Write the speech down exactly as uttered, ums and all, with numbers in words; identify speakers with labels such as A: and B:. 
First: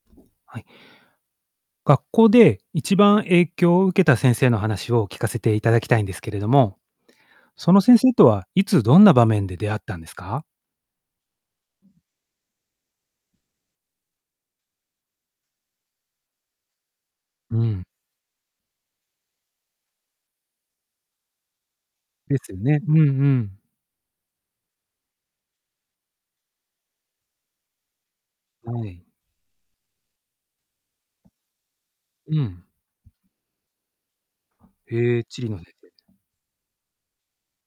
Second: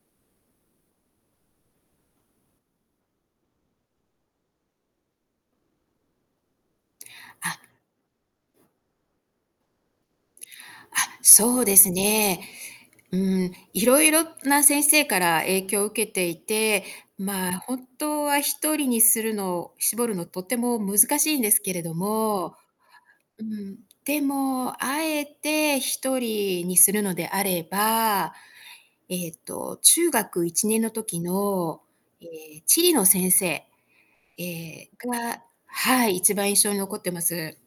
A: はい。学校で、一番影響を受けた先生の話を聞かせて頂きたいんですけれども。
B: あ。
A: その先生とは、いつどんな場面で出会ったんですか？
B: あ、そうで
A: う
B: す
A: ん。
B: ね。うーん、いろいろな先生から影響を受けていて、まあ、
A: うん。
B: 本当はひとりにするのを絞るの、とても難しいんですけれど
A: です
B: も
A: よね。うんう
B: う
A: ん。
B: ん、でも、あえてひとりにするのであれば、
A: はい。
B: ええと中学いちねんの時の、え
A: う
B: え、
A: ん。
B: 地理の先生、ええ、
A: へえ、地
B: は
A: 理の先
B: は
A: 生。
B: い、一番印象に残ってます。